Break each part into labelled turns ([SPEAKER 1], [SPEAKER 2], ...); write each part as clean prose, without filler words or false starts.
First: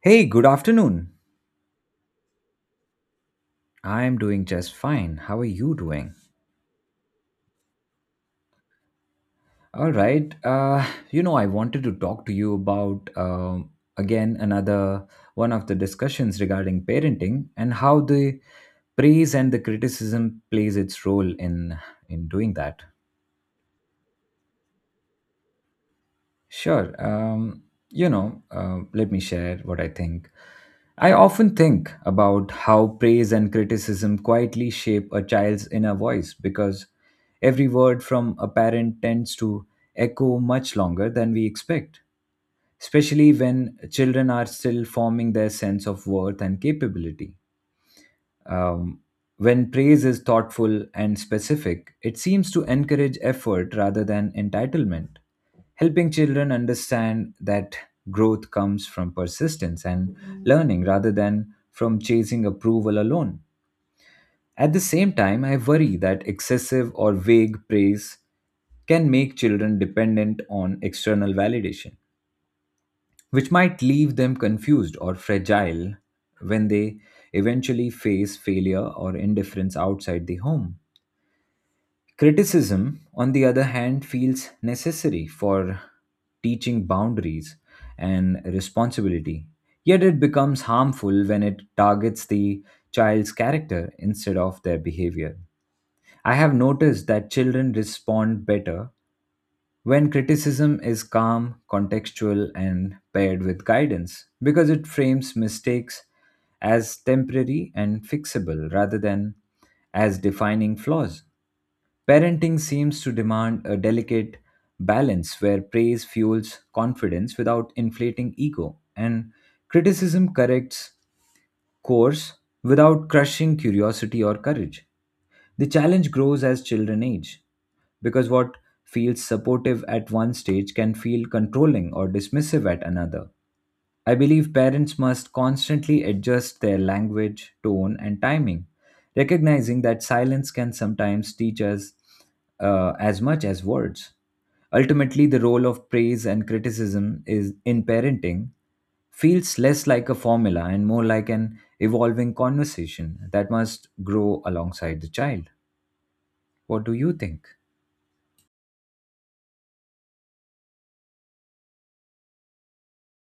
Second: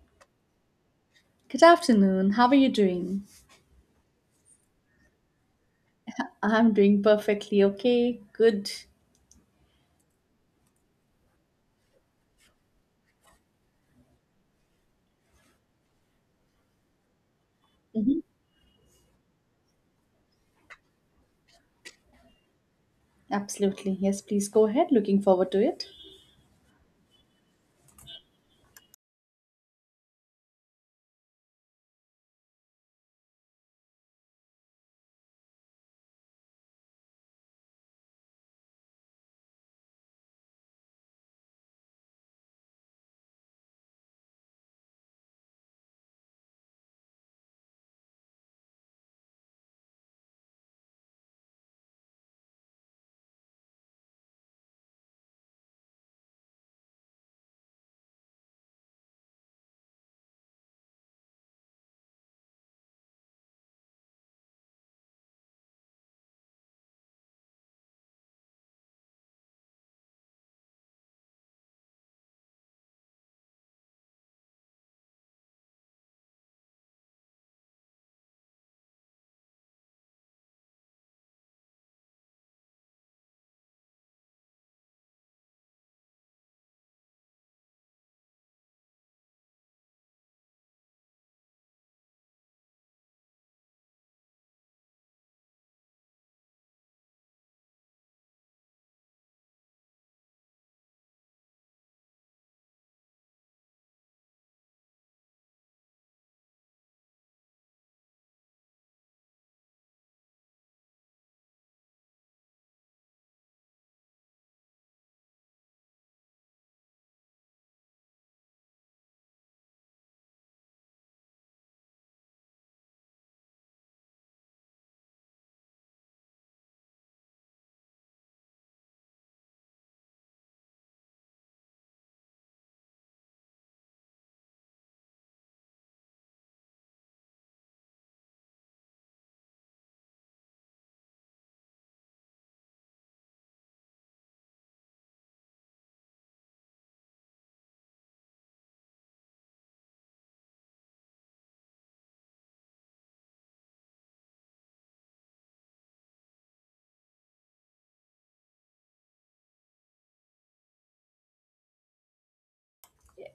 [SPEAKER 1] Hey, good afternoon.
[SPEAKER 2] Good afternoon. How are you doing?
[SPEAKER 1] I'm doing just fine. How are you doing?
[SPEAKER 2] I'm doing perfectly okay. Good.
[SPEAKER 1] All right. I wanted to talk to you about again another one of the discussions regarding parenting and how
[SPEAKER 2] Hmm.
[SPEAKER 1] the praise and the criticism plays its role in doing that.
[SPEAKER 2] Absolutely. Yes, please go ahead. Looking forward to it.
[SPEAKER 1] Sure. Let me share what I think. I often think about how praise and criticism quietly shape a child's inner voice because every word from a parent tends to echo much longer than we expect, especially when children are still forming their sense of worth and capability. Um, when praise is thoughtful and specific, it seems to encourage effort rather than entitlement, helping children understand that growth comes from persistence and learning rather than from chasing approval alone. At the same time, I worry that excessive or vague praise can make children dependent on external validation which might leave them confused or fragile when they eventually face failure or indifference outside the home. Criticism, on the other hand, feels necessary for teaching boundaries and responsibility, yet it becomes harmful when it targets the child's character instead of their behavior. I have noticed that children respond better when criticism is calm, contextual, and paired with guidance, because it frames mistakes as temporary and fixable rather than as defining flaws. Parenting seems to demand a delicate balance where praise fuels confidence without inflating ego, and criticism corrects course without crushing curiosity or courage. The challenge grows as children age, because what feels supportive at one stage can feel controlling or dismissive at another. I believe parents must constantly adjust their language, tone, and timing, recognizing that silence can sometimes teach us as much as words. Ultimately, the role of praise and criticism is in parenting feels less like a formula and more like an evolving conversation that must grow alongside the child. What do you think?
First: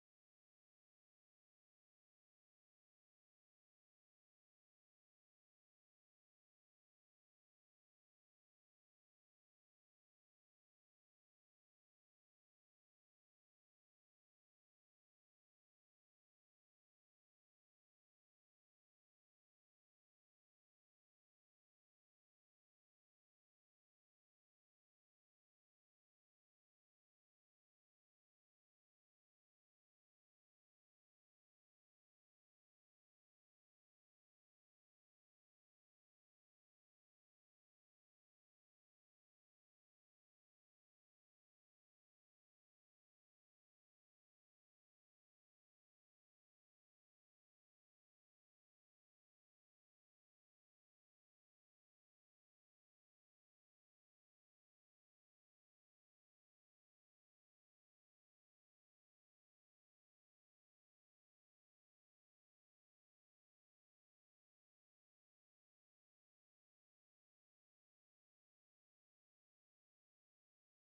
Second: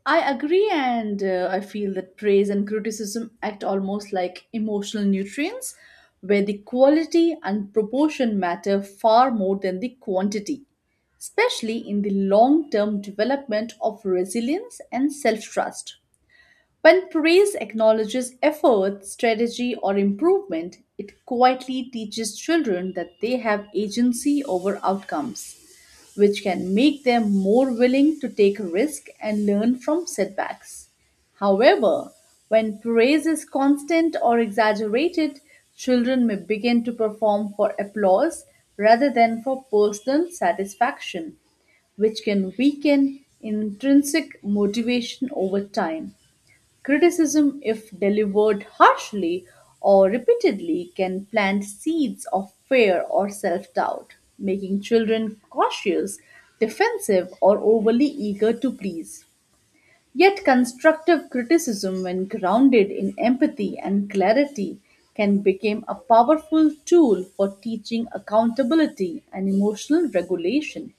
[SPEAKER 2] I agree, and I feel that praise and criticism act almost like emotional nutrients, where the quality and proportion matter far more than the quantity, especially in the long term development of resilience and self trust. When praise acknowledges effort, strategy, or improvement, it quietly teaches children that they have agency over outcomes, which can make them more willing to take risk and learn from setbacks. However, when praise is constant or exaggerated, children may begin to perform for applause rather than for personal satisfaction, which can weaken intrinsic motivation over time. Criticism, if delivered harshly or repeatedly, can plant seeds of fear or self doubt, making children cautious, defensive, or overly eager to please. Yet, constructive criticism, when grounded in empathy and clarity, can become a powerful tool for teaching accountability and emotional regulation.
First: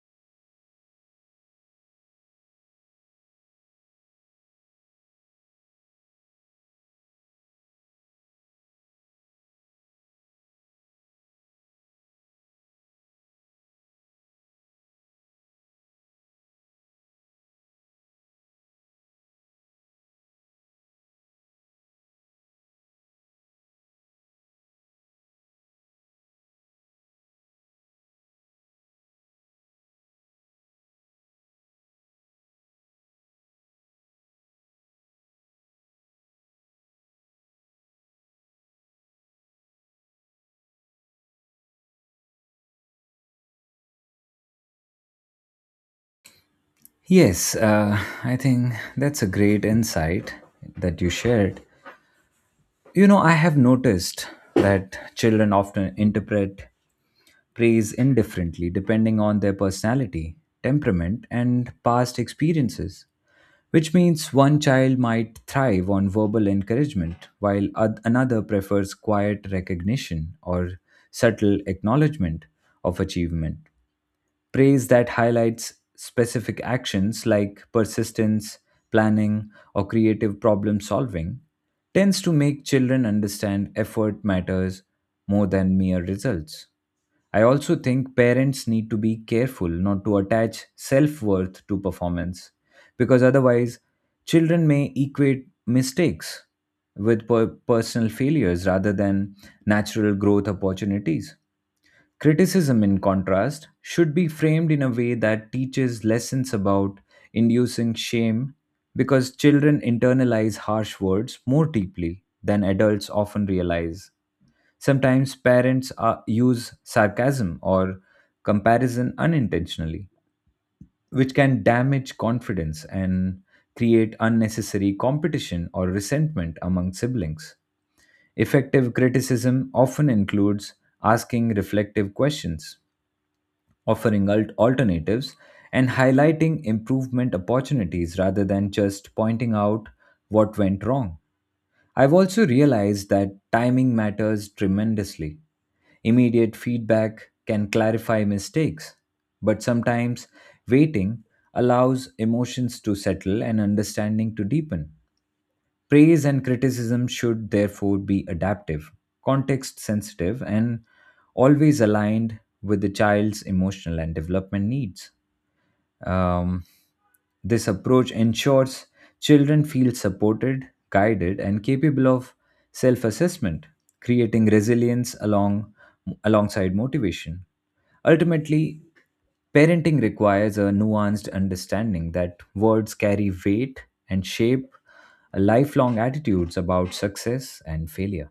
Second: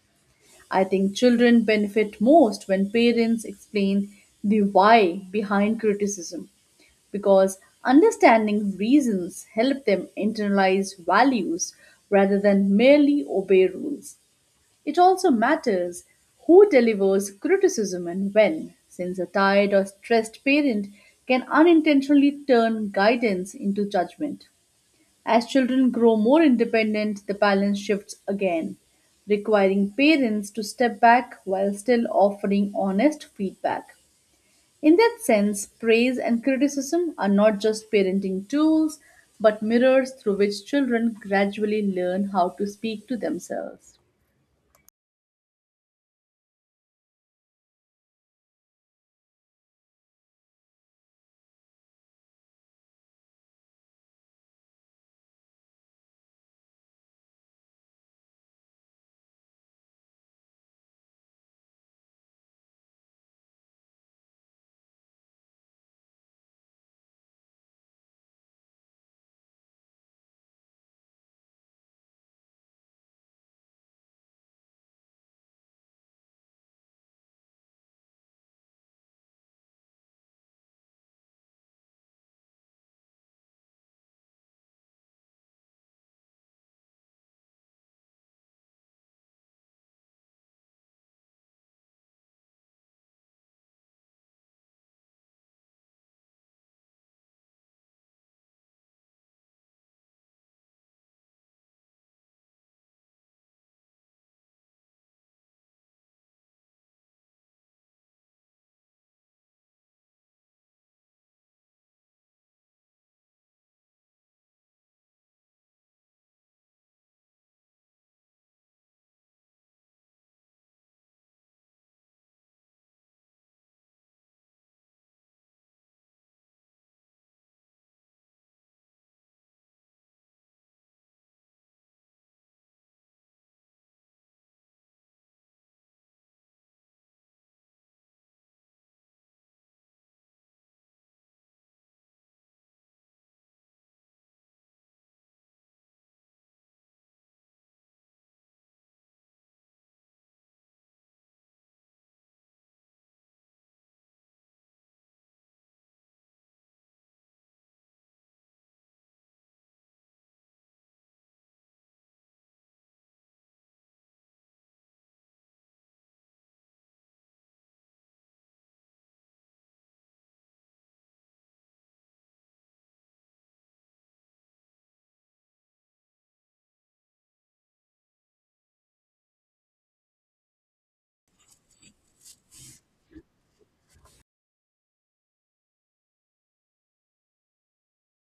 [SPEAKER 2] I think children benefit most when parents explain the why behind criticism because understanding reasons help them internalize values rather than merely obey rules. It also matters who delivers criticism and when, since a tired or stressed parent can unintentionally turn guidance into judgment. As children grow more independent, the balance shifts again, requiring parents to step back while still offering honest feedback. In that sense, praise and criticism are not just parenting tools, but mirrors through which children gradually learn how to speak to themselves.
[SPEAKER 1] Yes, I think that's a great insight that you shared. You know, I have noticed that children often interpret praise indifferently depending on their personality, temperament, and past experiences, which means one child might thrive on verbal encouragement while another prefers quiet recognition or subtle acknowledgement of achievement praise that highlights specific actions like persistence, planning, or creative problem solving tends to make children understand effort matters more than mere results. I also think parents need to be careful not to attach self worth to performance because otherwise, children may equate mistakes with personal failures rather than natural growth opportunities. Criticism, in contrast, should be framed in a way that teaches lessons about inducing shame because children internalize harsh words more deeply than adults often realize. Sometimes parents are, use sarcasm or comparison unintentionally, which can damage confidence and create unnecessary competition or resentment among siblings. Effective criticism often includes asking reflective questions offering alternatives and highlighting improvement opportunities rather than just pointing out what went wrong. I've also realized that timing matters tremendously. Immediate feedback can clarify mistakes, but sometimes waiting allows emotions to settle and understanding to deepen. Praise and criticism should therefore be adaptive, context sensitive, and always aligned with the child's emotional and development needs. Um, this approach ensures children feel supported, guided, and capable of self assessment, creating alongside motivation. Ultimately, parenting requires a nuanced understanding that words carry weight and shape lifelong attitudes about success and failure.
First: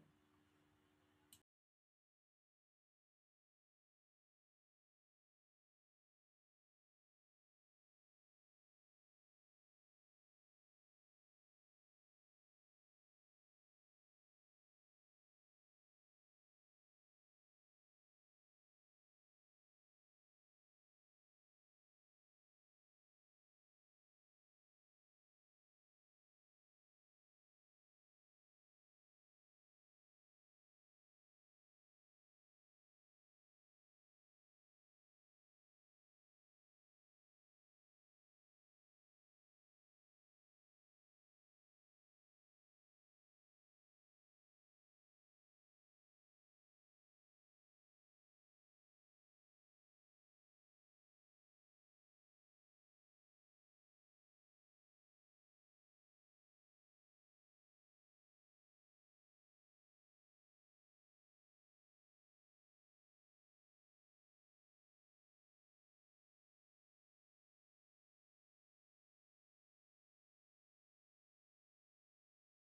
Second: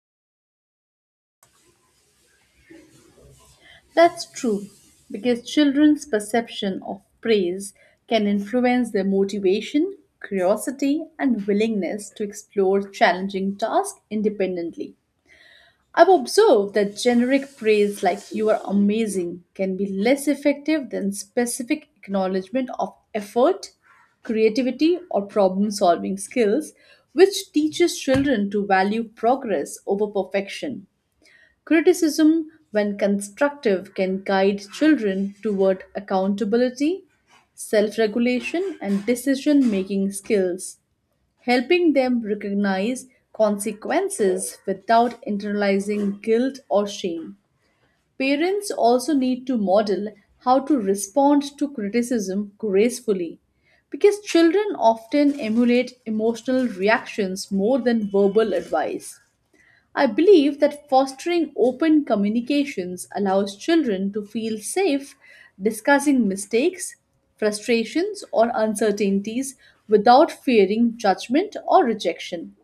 [SPEAKER 2] That's true, because children's perception of praise can influence their motivation, curiosity, and willingness to explore challenging tasks independently. I've observed that generic praise like you are amazing can be less effective than specific acknowledgement of effort, creativity, or problem solving skills, which teaches children to value progress over perfection. Criticism, when constructive, can guide children toward accountability, self regulation, and decision making skills helping them recognize consequences without internalizing guilt or shame. Parents also need to model how to respond to criticism gracefully because children often emulate emotional reactions more than verbal advice. I believe that fostering open communications allows children to feel safe discussing mistakes, frustrations, or uncertainties without fearing judgment or rejection.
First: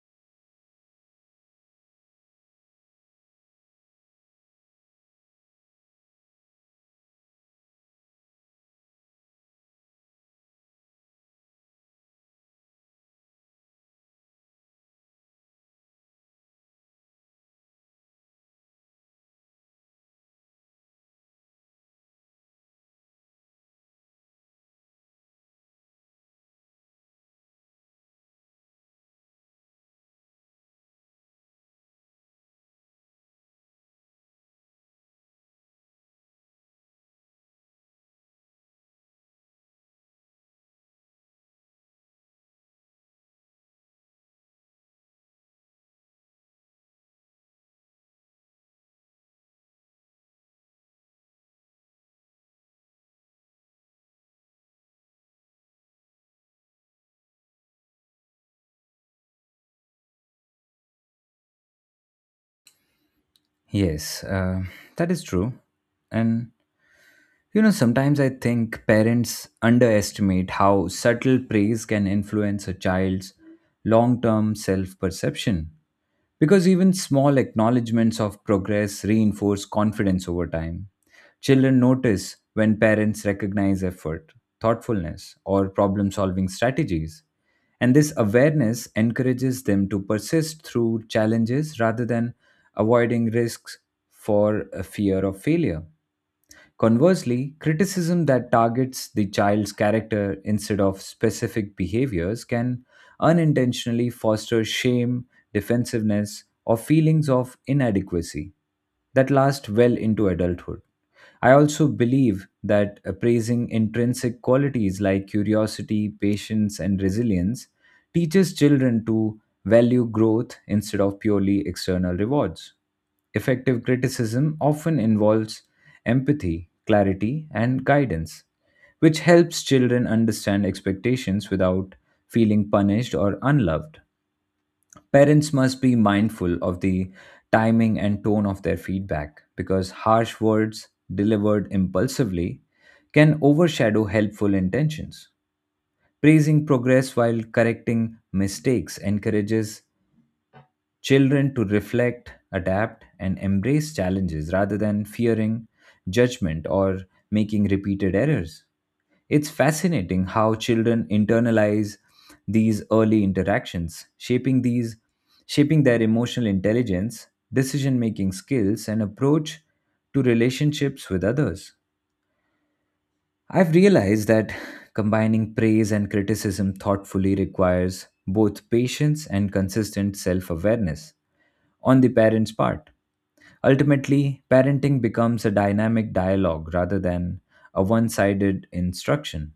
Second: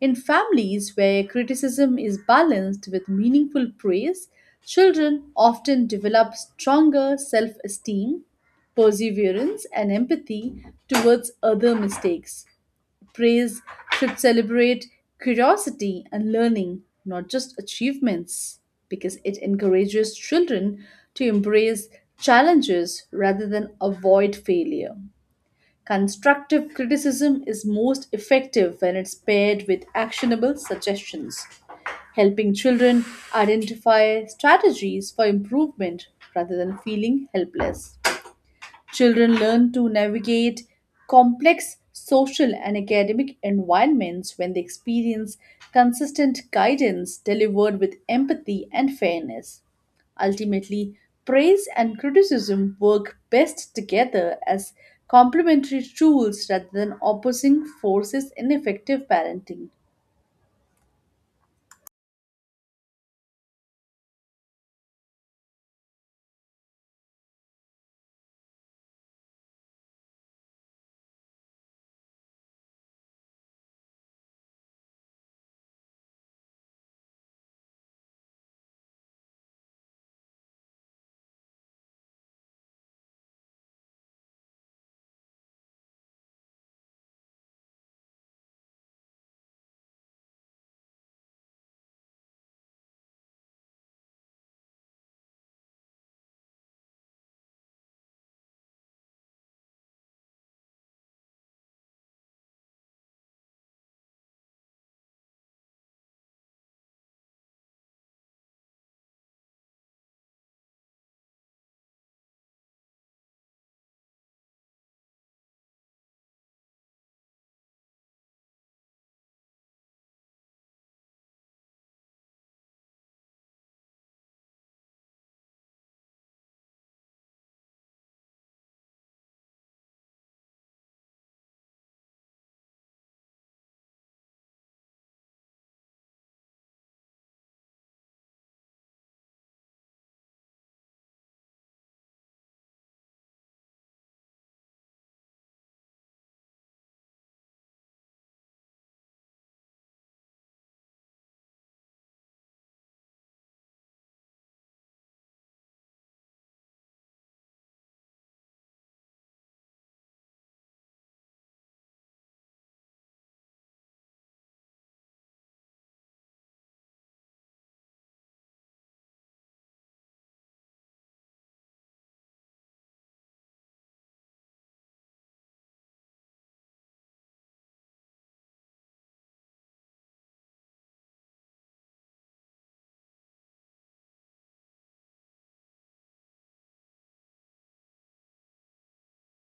[SPEAKER 2] In families where criticism is balanced with meaningful praise, children often develop stronger self esteem, perseverance, and empathy towards other mistakes. Praise should celebrate curiosity and learning, not just achievements, because it encourages children to embrace challenges rather than avoid failure. Constructive criticism is most effective when it's paired with actionable suggestions, helping children identify strategies for improvement rather than feeling helpless. Children learn to navigate complex social and academic environments when they experience consistent guidance delivered with empathy and fairness. Ultimately, praise and criticism work best together as complementary tools rather than opposing forces in effective parenting.
[SPEAKER 1] Yes, that is true. And you know, sometimes I think parents underestimate how subtle praise can influence a child's long term self perception. Because even small acknowledgements of progress reinforce confidence over time. Children notice when parents recognize effort, thoughtfulness, or problem solving strategies. And this awareness encourages them to persist through challenges rather than avoiding risks for a fear of failure. Conversely, criticism that targets the child's character instead of specific behaviors can unintentionally foster shame, defensiveness, or feelings of inadequacy that last well into adulthood. I also believe that appraising intrinsic qualities like curiosity, patience, and resilience teaches children to value growth instead of purely external rewards. Effective criticism often involves empathy, clarity, and guidance, which helps children understand expectations without feeling punished or unloved. Parents must be mindful of the timing and tone of their feedback because harsh words delivered impulsively can overshadow helpful intentions. Praising progress while correcting mistakes encourages children to reflect, adapt, and embrace challenges rather than fearing judgment or making repeated errors. It's fascinating how children internalize these early interactions, shaping their emotional intelligence, decision-making skills, and approach to relationships with others. I've realized that combining praise and criticism thoughtfully requires both patience and consistent self awareness on the parent's part. Ultimately, parenting becomes a dynamic dialogue rather than a one sided instruction,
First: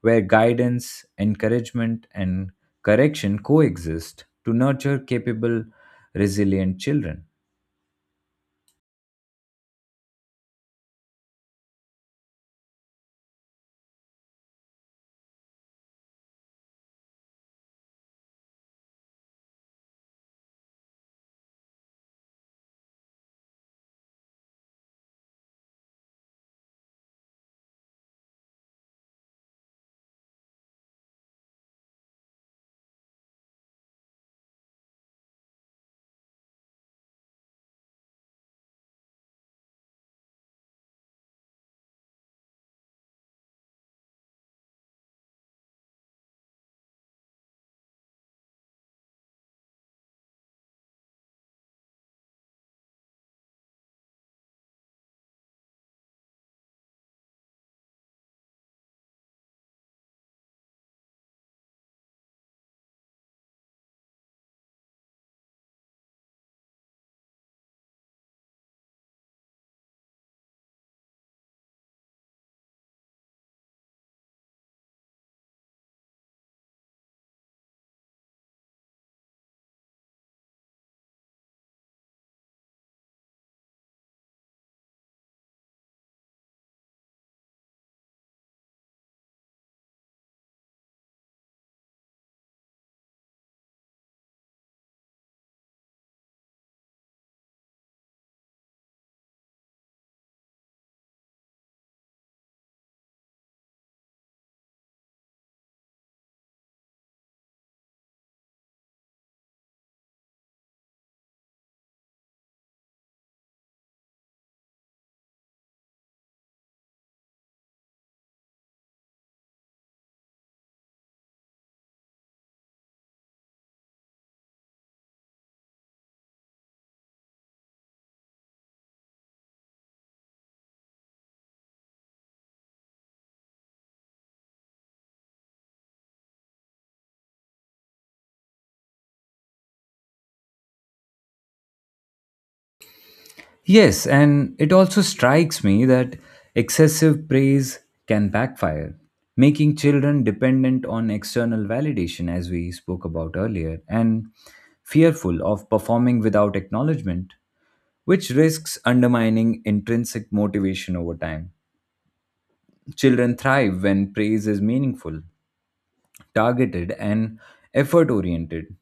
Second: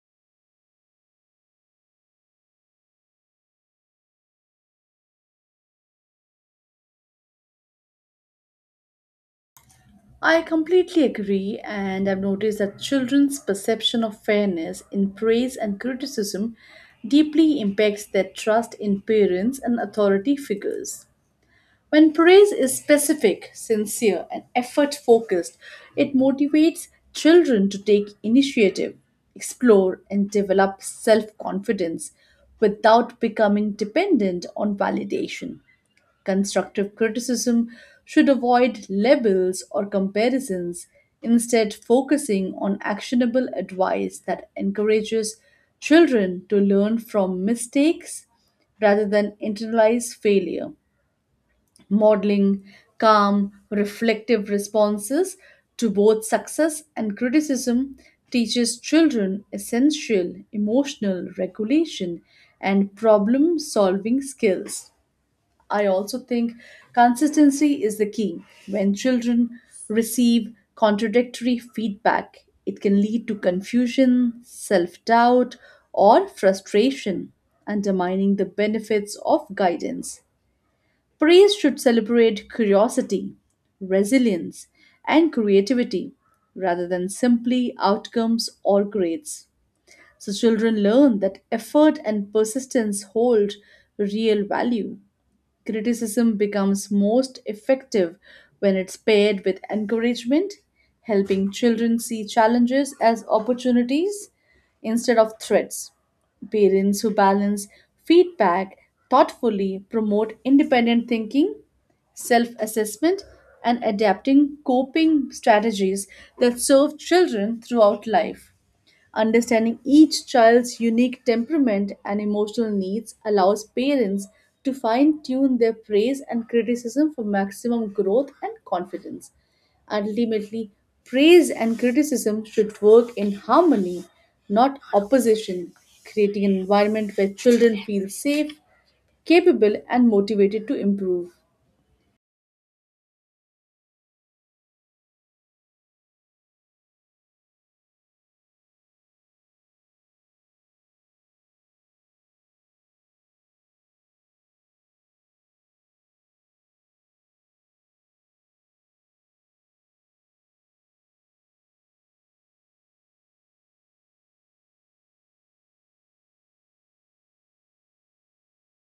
[SPEAKER 1] where guidance, encouragement, and correction coexist to nurture capable, resilient children.
[SPEAKER 2] I completely agree, and I've noticed that children's perception of fairness in praise and criticism deeply impacts their trust in parents and authority figures. When praise is specific, sincere, and effort focused, it motivates children to take initiative, explore, and develop self confidence without becoming dependent on validation. Constructive criticism should avoid labels or comparisons, instead, focusing on actionable advice that encourages children to learn from mistakes rather than internalize failure. Modeling calm, reflective responses to both success and criticism teaches children essential emotional regulation and problem solving skills. I also think consistency is the key. When children receive contradictory feedback, it can lead to confusion, self doubt, or frustration, undermining the benefits of guidance. Praise should celebrate curiosity, resilience, and creativity rather than simply outcomes or grades. So, children learn that effort and persistence hold real value. Criticism becomes most effective when it's paired with encouragement, helping children see challenges as opportunities instead of threats. Parents who balance feedback thoughtfully promote independent thinking, self assessment, and adapting coping strategies that serve children throughout life. Understanding each child's unique temperament and emotional needs allows parents to fine tune their praise and criticism for maximum growth and confidence. Ultimately, praise and criticism should work in harmony, not opposition, creating an environment where children feel safe, capable, and motivated to improve.
[SPEAKER 1] Yes, and it also strikes me that excessive praise can backfire, making children dependent on external validation, as we spoke about earlier, and fearful of performing without acknowledgement, which risks undermining intrinsic motivation over time. Children thrive when praise is meaningful, targeted, and effort oriented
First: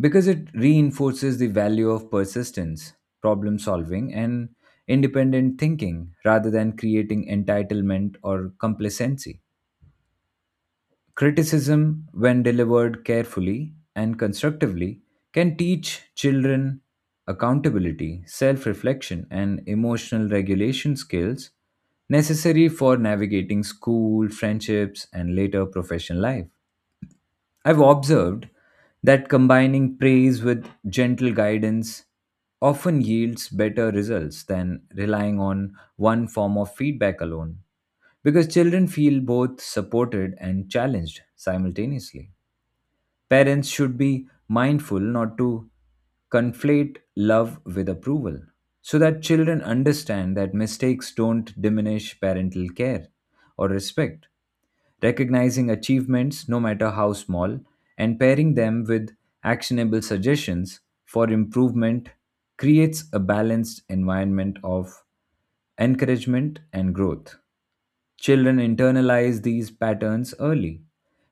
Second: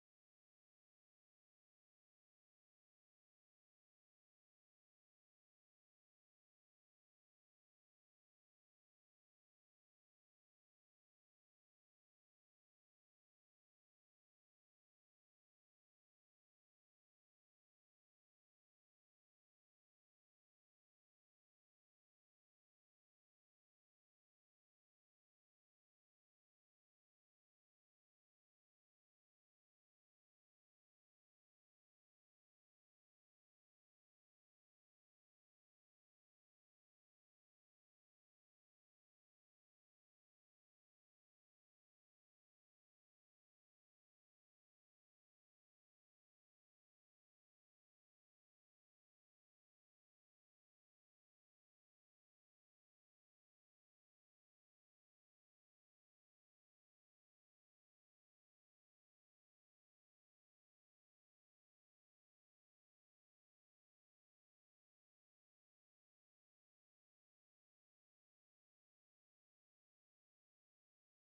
[SPEAKER 1] because it reinforces the value of persistence, problem solving, and independent thinking rather than creating entitlement or complacency. Criticism, when delivered carefully and constructively, can teach children accountability, self reflection, and emotional regulation skills necessary for navigating school, friendships, and later professional life. I've observed that combining praise with gentle guidance often yields better results than relying on one form of feedback alone, because children feel both supported and challenged simultaneously. Parents should be mindful not to conflate love with approval so that children understand that mistakes don't diminish parental care or respect recognizing achievements, no matter how small, and pairing them with actionable suggestions for improvement creates a balanced environment of encouragement and growth. Children internalize these patterns early,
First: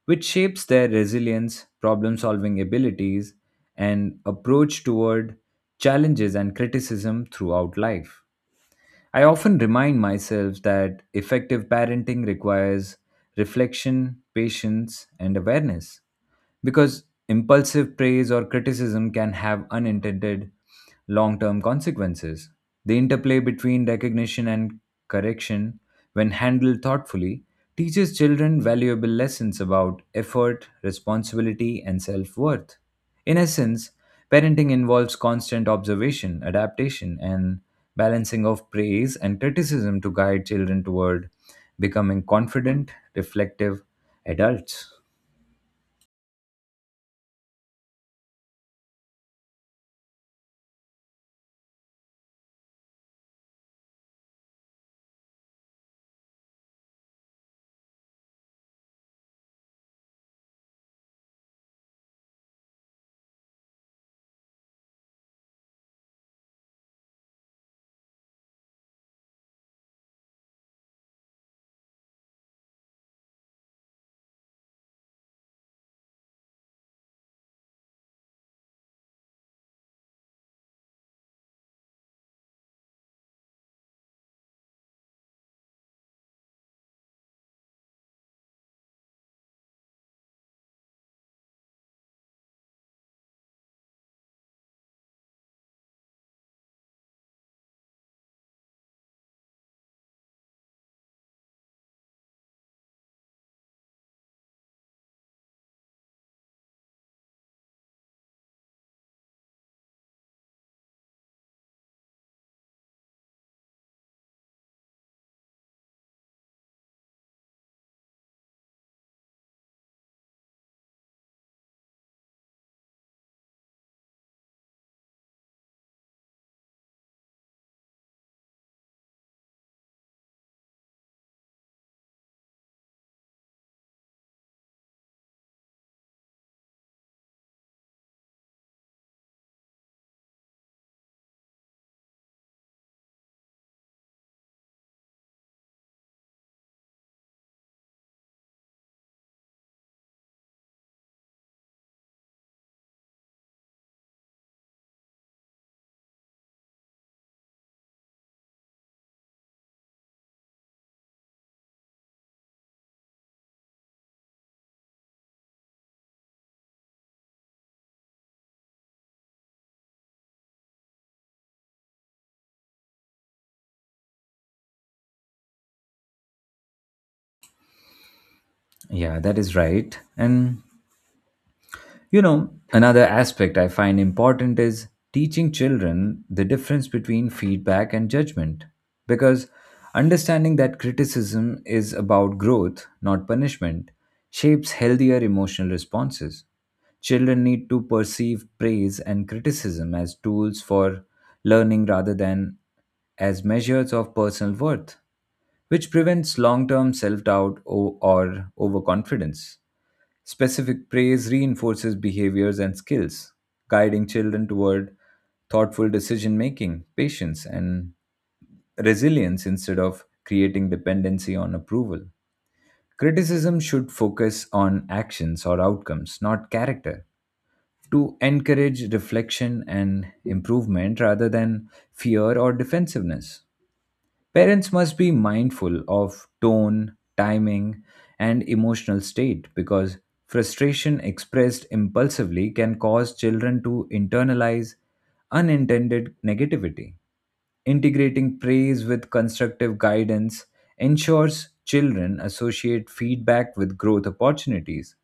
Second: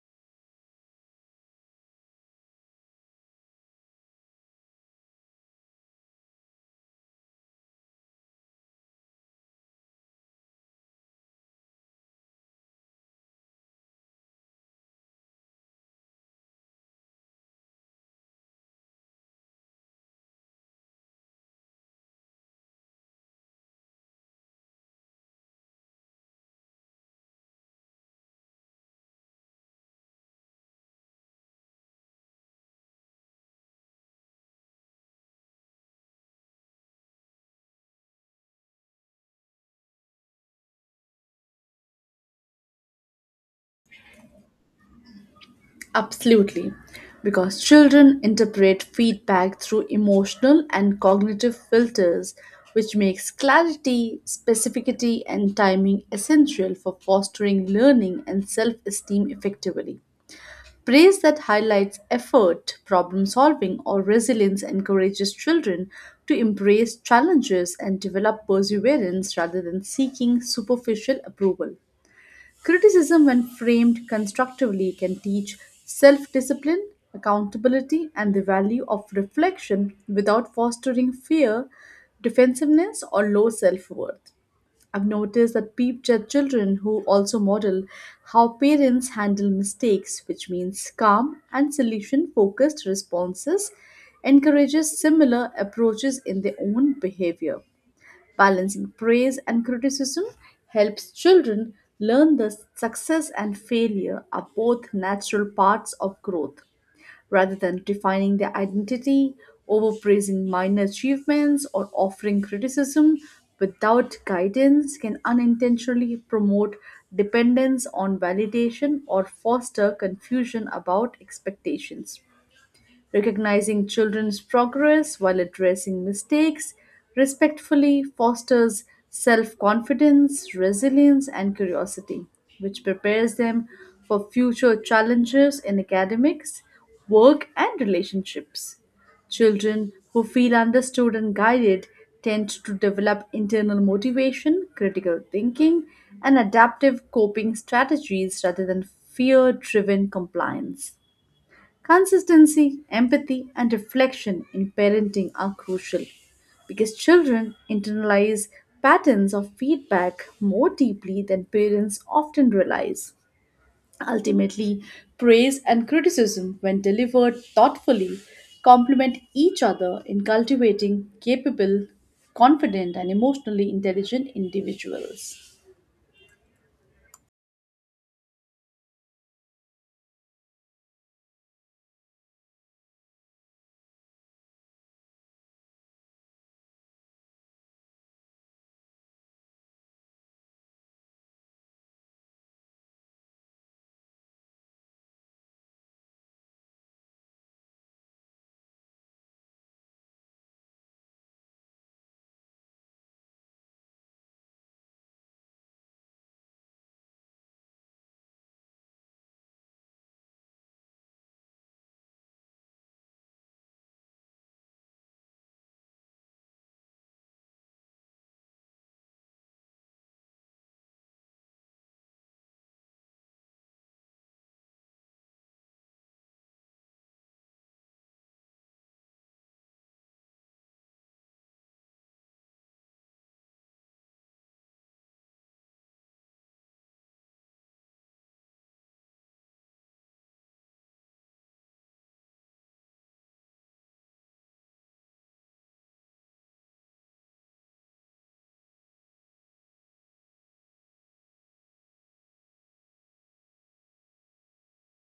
[SPEAKER 1] which shapes their resilience, problem solving abilities, and approach toward challenges and criticism throughout life. I often remind myself that effective parenting requires reflection, patience, and awareness because impulsive praise or criticism can have unintended long term consequences. The interplay between recognition and correction, when handled thoughtfully, teaches children valuable lessons about effort, responsibility, and self worth. In essence, parenting involves constant observation, adaptation, and balancing of praise and criticism to guide children toward becoming confident, reflective adults.
[SPEAKER 2] Absolutely, because children interpret feedback through emotional and cognitive filters, which makes clarity, specificity, and timing essential for fostering learning and self esteem effectively. Praise that highlights effort, problem solving, or resilience encourages children to embrace challenges and develop perseverance rather than seeking superficial approval. Criticism, when framed constructively, can teach self discipline, accountability, and the value of reflection without fostering fear, defensiveness, or low self worth. I've noticed that peep children who also model how parents handle mistakes, which means calm and solution focused responses, encourages similar approaches in their own behavior. Balancing praise and criticism helps children learn that success and failure are both natural parts of growth. Rather than defining their identity, overpraising minor achievements, or offering criticism without guidance can unintentionally promote dependence on validation or foster confusion about expectations. Recognizing children's progress while addressing mistakes respectfully fosters self confidence, resilience, and curiosity, which prepares them for future challenges in academics, work, and relationships. Children who feel understood and guided tend to develop internal motivation, critical thinking, and adaptive coping strategies rather than fear driven compliance. Consistency, empathy, and reflection in parenting are crucial because children internalize patterns of feedback more deeply than parents often realize. Ultimately, praise and criticism, when delivered thoughtfully, complement each other in cultivating capable, confident, and emotionally intelligent individuals.
[SPEAKER 1] Yeah, that is right. And you know, another aspect I find important is teaching children the difference between feedback and judgment. Because understanding that criticism is about growth, not punishment, shapes healthier emotional responses. Children need to perceive praise and criticism as tools for learning rather than as measures of personal worth, which prevents long term self doubt or overconfidence. Specific praise reinforces behaviors and skills, guiding children toward thoughtful decision making, patience, and resilience instead of creating dependency on approval. Criticism should focus on actions or outcomes, not character, to encourage reflection and improvement rather than fear or defensiveness. Parents must be mindful of tone, timing, and emotional state because frustration expressed impulsively can cause children to internalize unintended negativity. Integrating praise with constructive guidance ensures children associate feedback with growth opportunities,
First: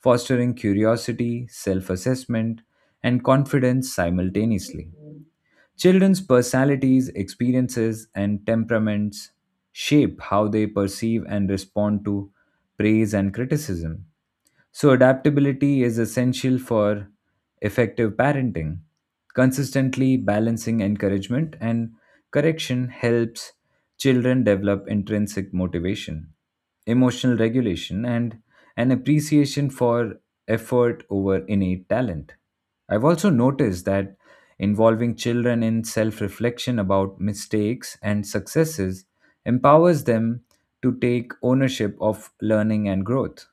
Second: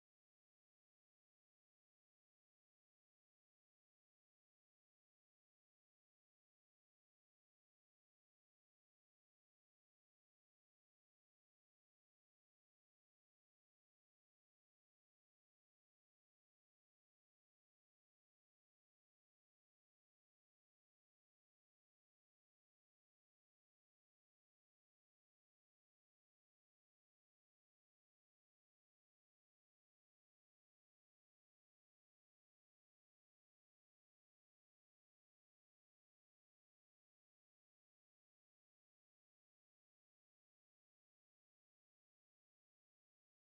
[SPEAKER 1] fostering curiosity, self assessment, and confidence simultaneously. Children's personalities, experiences, and temperaments shape how they perceive and respond to praise and criticism. So, adaptability is essential for effective parenting. Consistently balancing encouragement and correction helps children develop intrinsic motivation, emotional regulation, and an appreciation for effort over innate talent. I've also noticed that involving children in self reflection about mistakes and successes empowers them to take ownership of learning and growth.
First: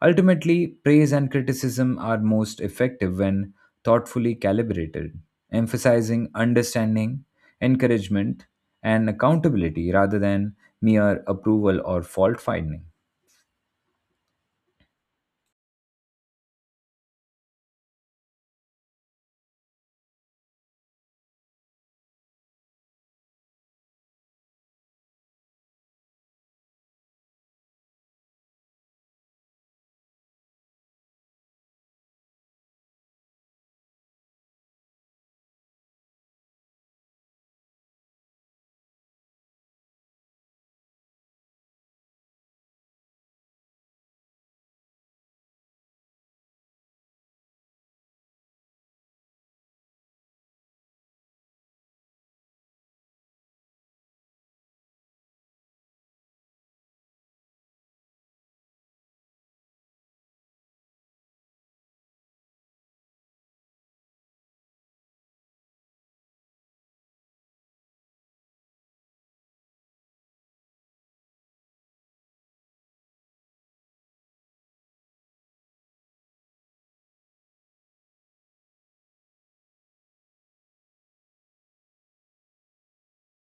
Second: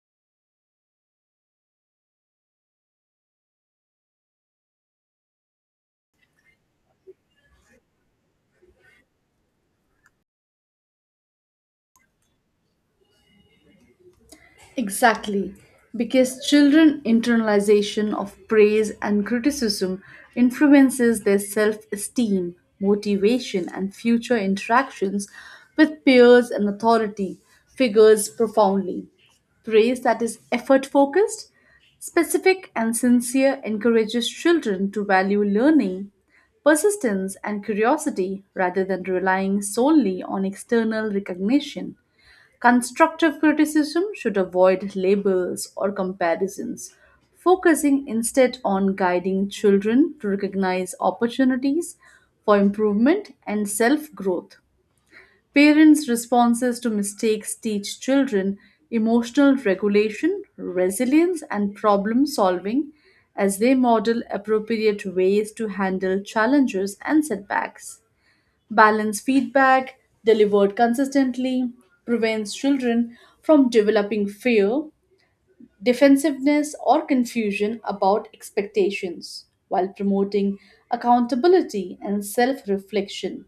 [SPEAKER 1] Ultimately, praise and criticism are most effective when thoughtfully calibrated, emphasizing understanding, encouragement, and accountability rather than mere approval or fault finding.
[SPEAKER 2] Exactly, because children internalization of praise and criticism influences their self-esteem, motivation and future interactions with peers and authority figures profoundly. Praise that is effort focused, specific and sincere encourages children to value learning, persistence and curiosity rather than relying solely on external recognition. Constructive criticism should avoid labels or comparisons, focusing instead on guiding children to recognize opportunities for improvement and self growth. Parents' responses to mistakes teach children emotional regulation, resilience, and problem solving as they model appropriate ways to handle challenges and setbacks. Balanced feedback, delivered consistently, prevents children from developing fear, defensiveness, or confusion about expectations, while promoting accountability and self reflection.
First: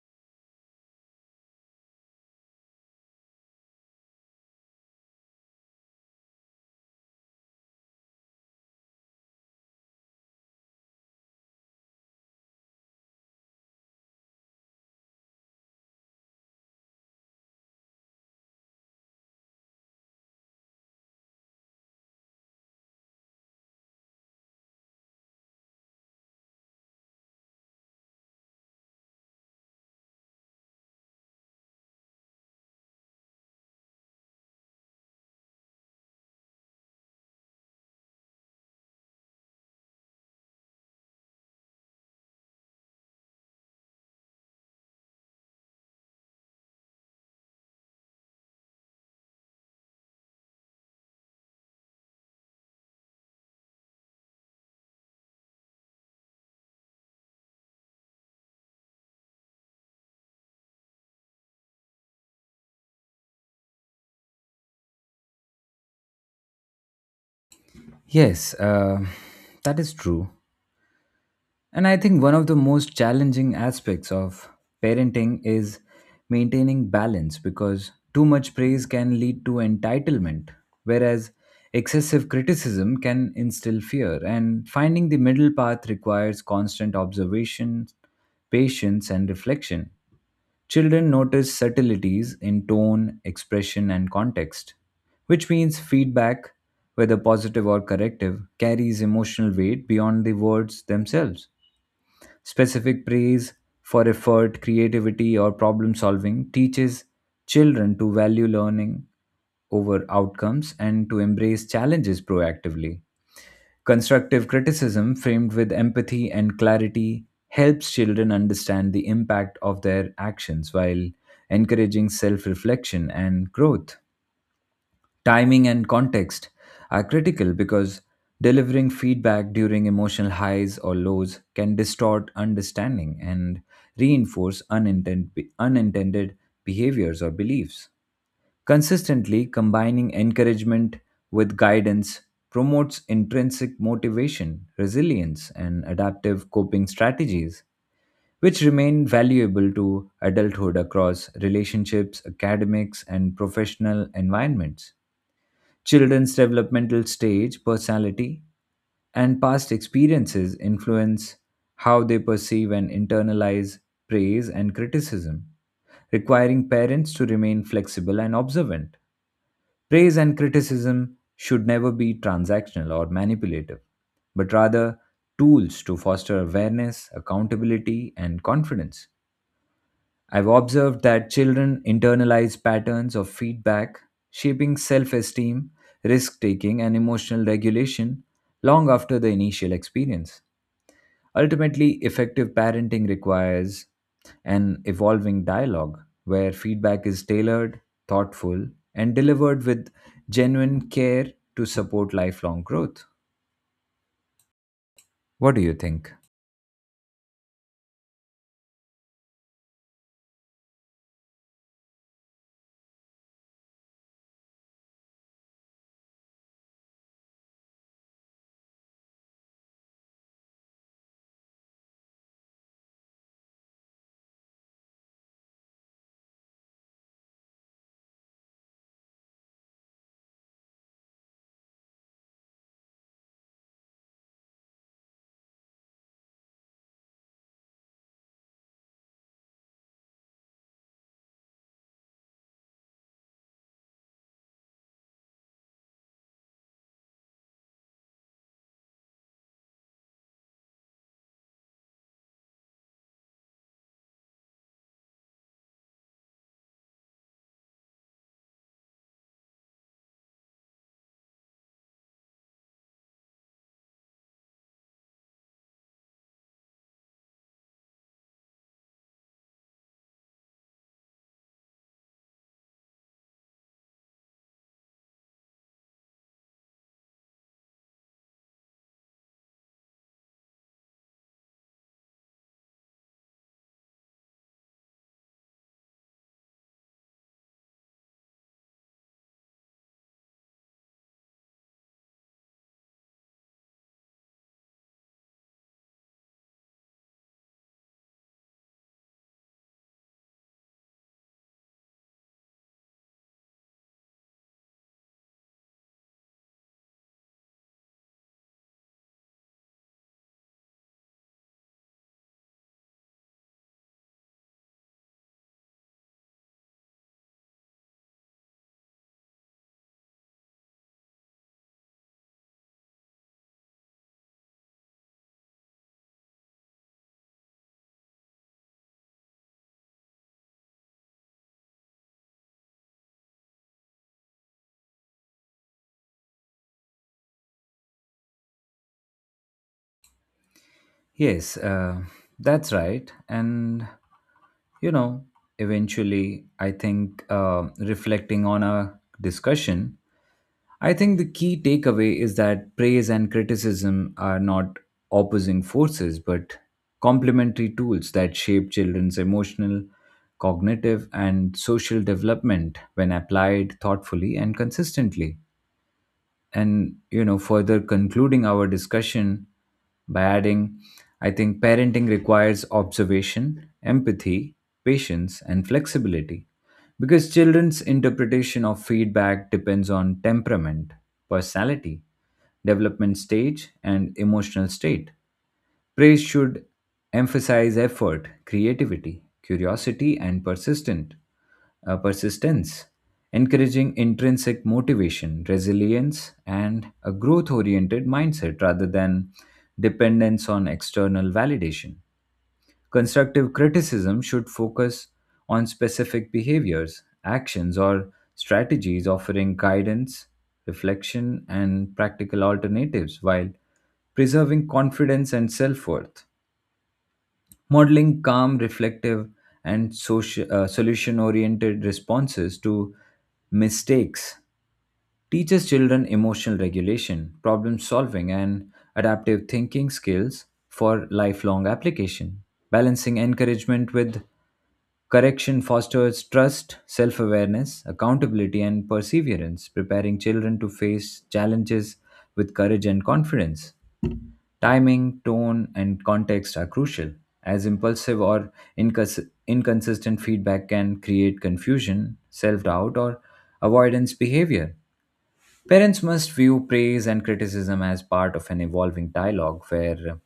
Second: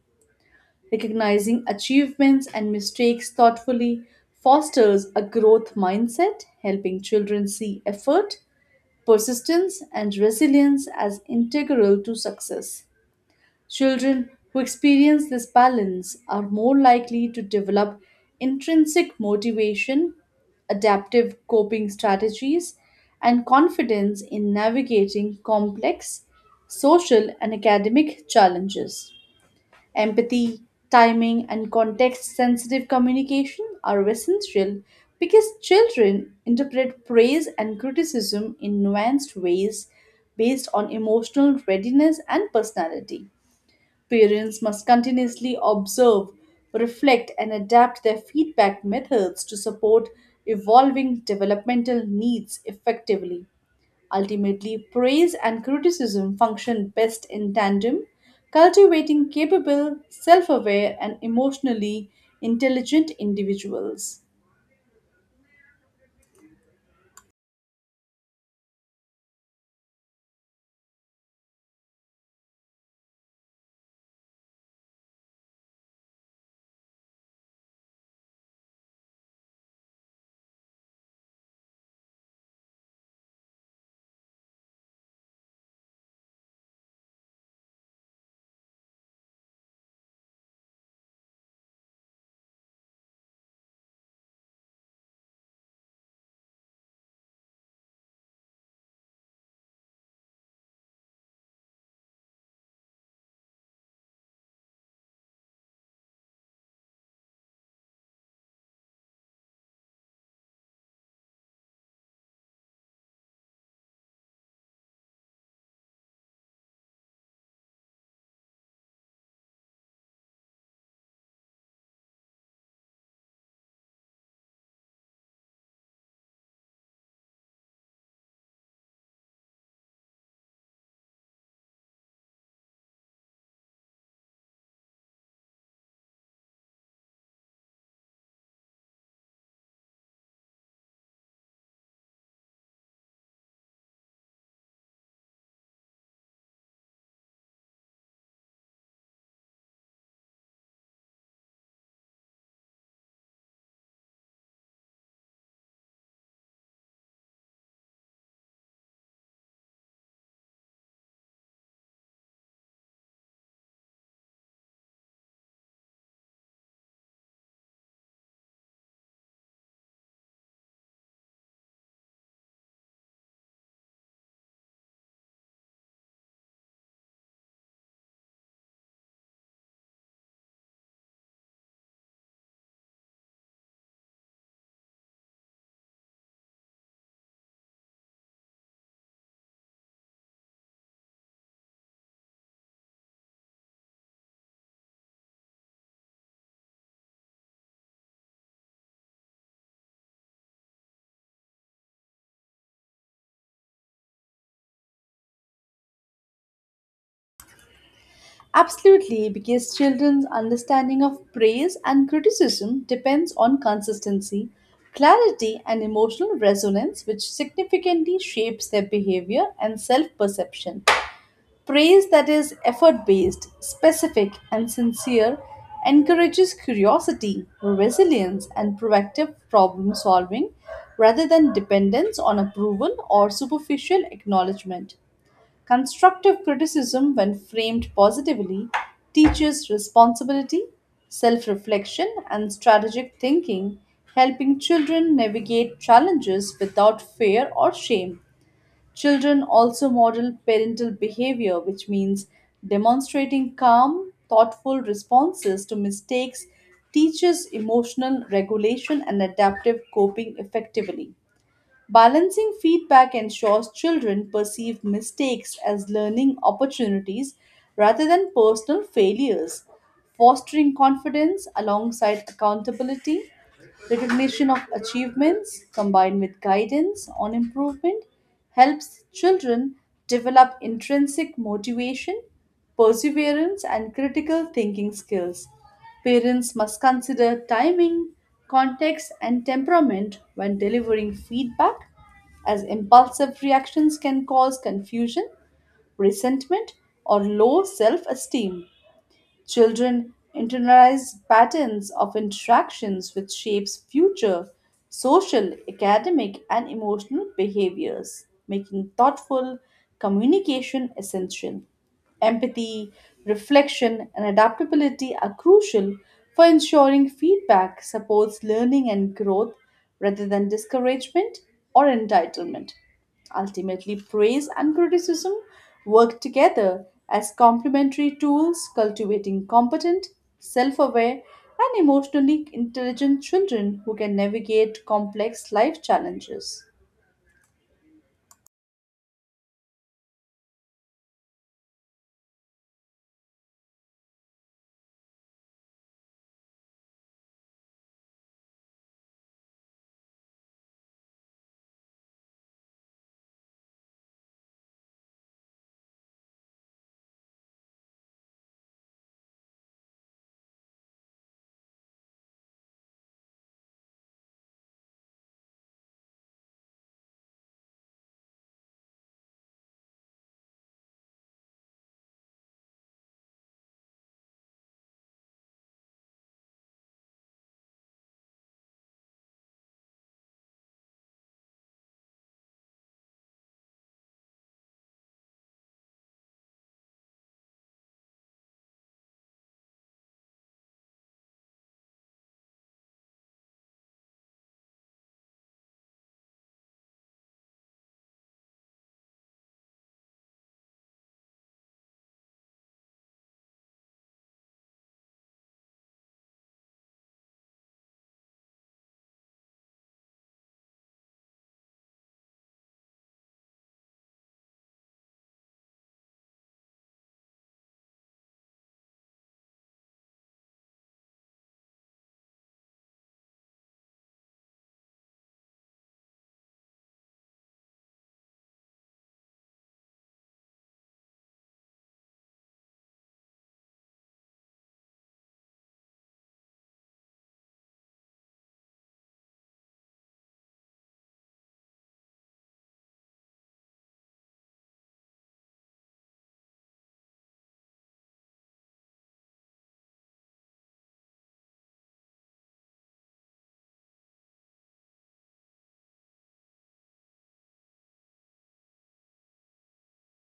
[SPEAKER 2] Recognizing achievements and mistakes thoughtfully fosters a growth mindset, helping children see effort, persistence, and resilience as integral to success. Children who experience this balance are more likely to develop intrinsic motivation, adaptive coping strategies, and confidence in navigating complex social and academic challenges. Empathy, timing, and context sensitive communication are essential because children interpret praise and criticism in nuanced ways based on emotional readiness and personality. Parents must continuously observe, reflect, and adapt their feedback methods to support evolving developmental needs effectively. Ultimately, praise and criticism function best in tandem, cultivating capable, self aware, and emotionally intelligent individuals.
[SPEAKER 1] Yes, that is true. And I think one of the most challenging aspects of parenting is maintaining balance because too much praise can lead to entitlement, whereas excessive criticism can instill fear. And finding the middle path requires constant observation, patience, and reflection. Children notice subtleties in tone, expression, and context, which means feedback, whether positive or corrective, carries emotional weight beyond the words themselves specific praise for effort, creativity, or problem solving teaches children to value learning over outcomes and to embrace challenges proactively. Constructive criticism, framed with empathy and clarity, helps children understand the impact of their actions while encouraging self reflection and growth. Timing and context are critical because delivering feedback during emotional highs or lows can distort understanding and reinforce unintended behaviors or beliefs. Consistently combining encouragement with guidance promotes intrinsic motivation, resilience, and adaptive coping strategies, which remain valuable to adulthood across relationships, academics, and professional environments. Children's developmental stage, personality, and past experiences influence how they perceive and internalize praise and criticism, requiring parents to remain flexible and observant. Praise and criticism should never be transactional or manipulative, but rather tools to foster awareness, accountability, and confidence. I've observed that children internalize patterns of feedback, shaping self esteem, risk taking, and emotional regulation long after the initial experience. Ultimately, effective parenting requires an evolving dialogue where feedback is tailored, thoughtful, and delivered with genuine care to support lifelong growth. What do you think?
[SPEAKER 2] Absolutely, because children's understanding of praise and criticism depends on consistency, clarity, and emotional resonance, which significantly shapes their behavior and self perception. Praise that is effort based, specific, and sincere encourages curiosity, resilience, and proactive problem solving rather than dependence on approval or superficial acknowledgement. Constructive criticism, when framed positively, teaches responsibility, self reflection, and strategic thinking, helping children navigate challenges without fear or shame. Children also model parental behavior, which means demonstrating calm, thoughtful responses to mistakes, teaches emotional regulation and adaptive coping effectively. Balancing feedback ensures children perceive mistakes as learning opportunities rather than personal failures, fostering confidence alongside accountability. Recognition of achievements combined with guidance on improvement helps children develop intrinsic motivation, perseverance, and critical thinking skills. Parents must consider timing, context, and temperament when delivering feedback, as impulsive reactions can cause confusion, resentment, or low self esteem. Children internalize patterns of interactions which shapes future social, academic, and emotional behaviors, making thoughtful communication essential. Empathy, reflection, and adaptability are crucial for ensuring feedback supports learning and growth rather than discouragement or entitlement. Ultimately, praise and criticism work together as complementary tools, cultivating competent, self aware, and emotionally intelligent children who can navigate complex life challenges.
[SPEAKER 1] Yes, that's right. And, you know, eventually, I think reflecting on our discussion, I think the key takeaway is that praise and criticism are not opposing forces, but complementary tools that shape children's emotional, cognitive, and social development when applied thoughtfully and consistently and you know further concluding our discussion by adding I think parenting requires observation empathy patience and flexibility because children's interpretation of feedback depends on temperament personality development stage and emotional state praise should emphasize effort, creativity, curiosity, and persistent persistence, encouraging intrinsic motivation, resilience, and a growth-oriented mindset rather than dependence on external validation. Constructive criticism should focus on specific behaviors, actions, or strategies offering guidance, reflection, and practical alternatives while preserving confidence and self worth modeling calm, reflective, and solution oriented responses to mistakes teaches children emotional regulation, problem solving, and adaptive thinking skills for lifelong application. Balancing encouragement with correction fosters trust, self awareness, accountability, and perseverance, preparing children to face challenges with courage and confidence. Timing, tone, and context are crucial, as impulsive or inconsistent feedback can create confusion, self doubt, or avoidance behavior. Parents must view praise and criticism as part of an evolving dialogue where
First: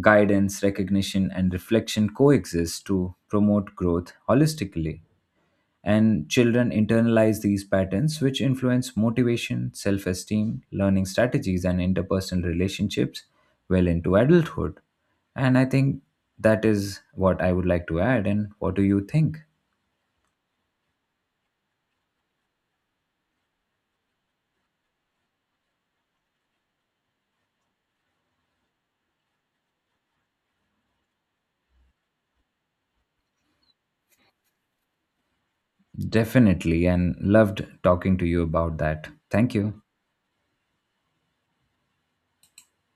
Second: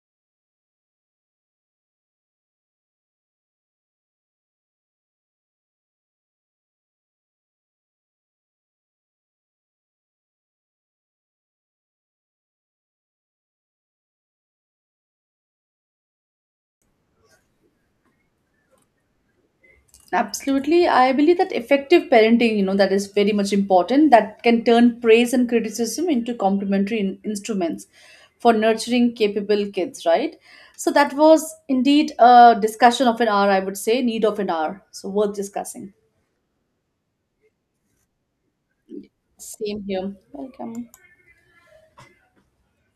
[SPEAKER 1] guidance, recognition, and reflection coexist to promote growth holistically. And children internalize these patterns, which influence motivation, self esteem, learning strategies, and interpersonal relationships well into adulthood. And I think that is what I would like to add. And what do you think?
[SPEAKER 2] Absolutely. I believe that effective parenting, that is very much important, that can turn praise and criticism into complementary instruments for nurturing capable kids, right? So that was indeed a discussion of an hour, I would say, need of an hour. So worth discussing.
[SPEAKER 1] Definitely. And loved talking to you about that. Thank you.
[SPEAKER 2] Same here. Welcome.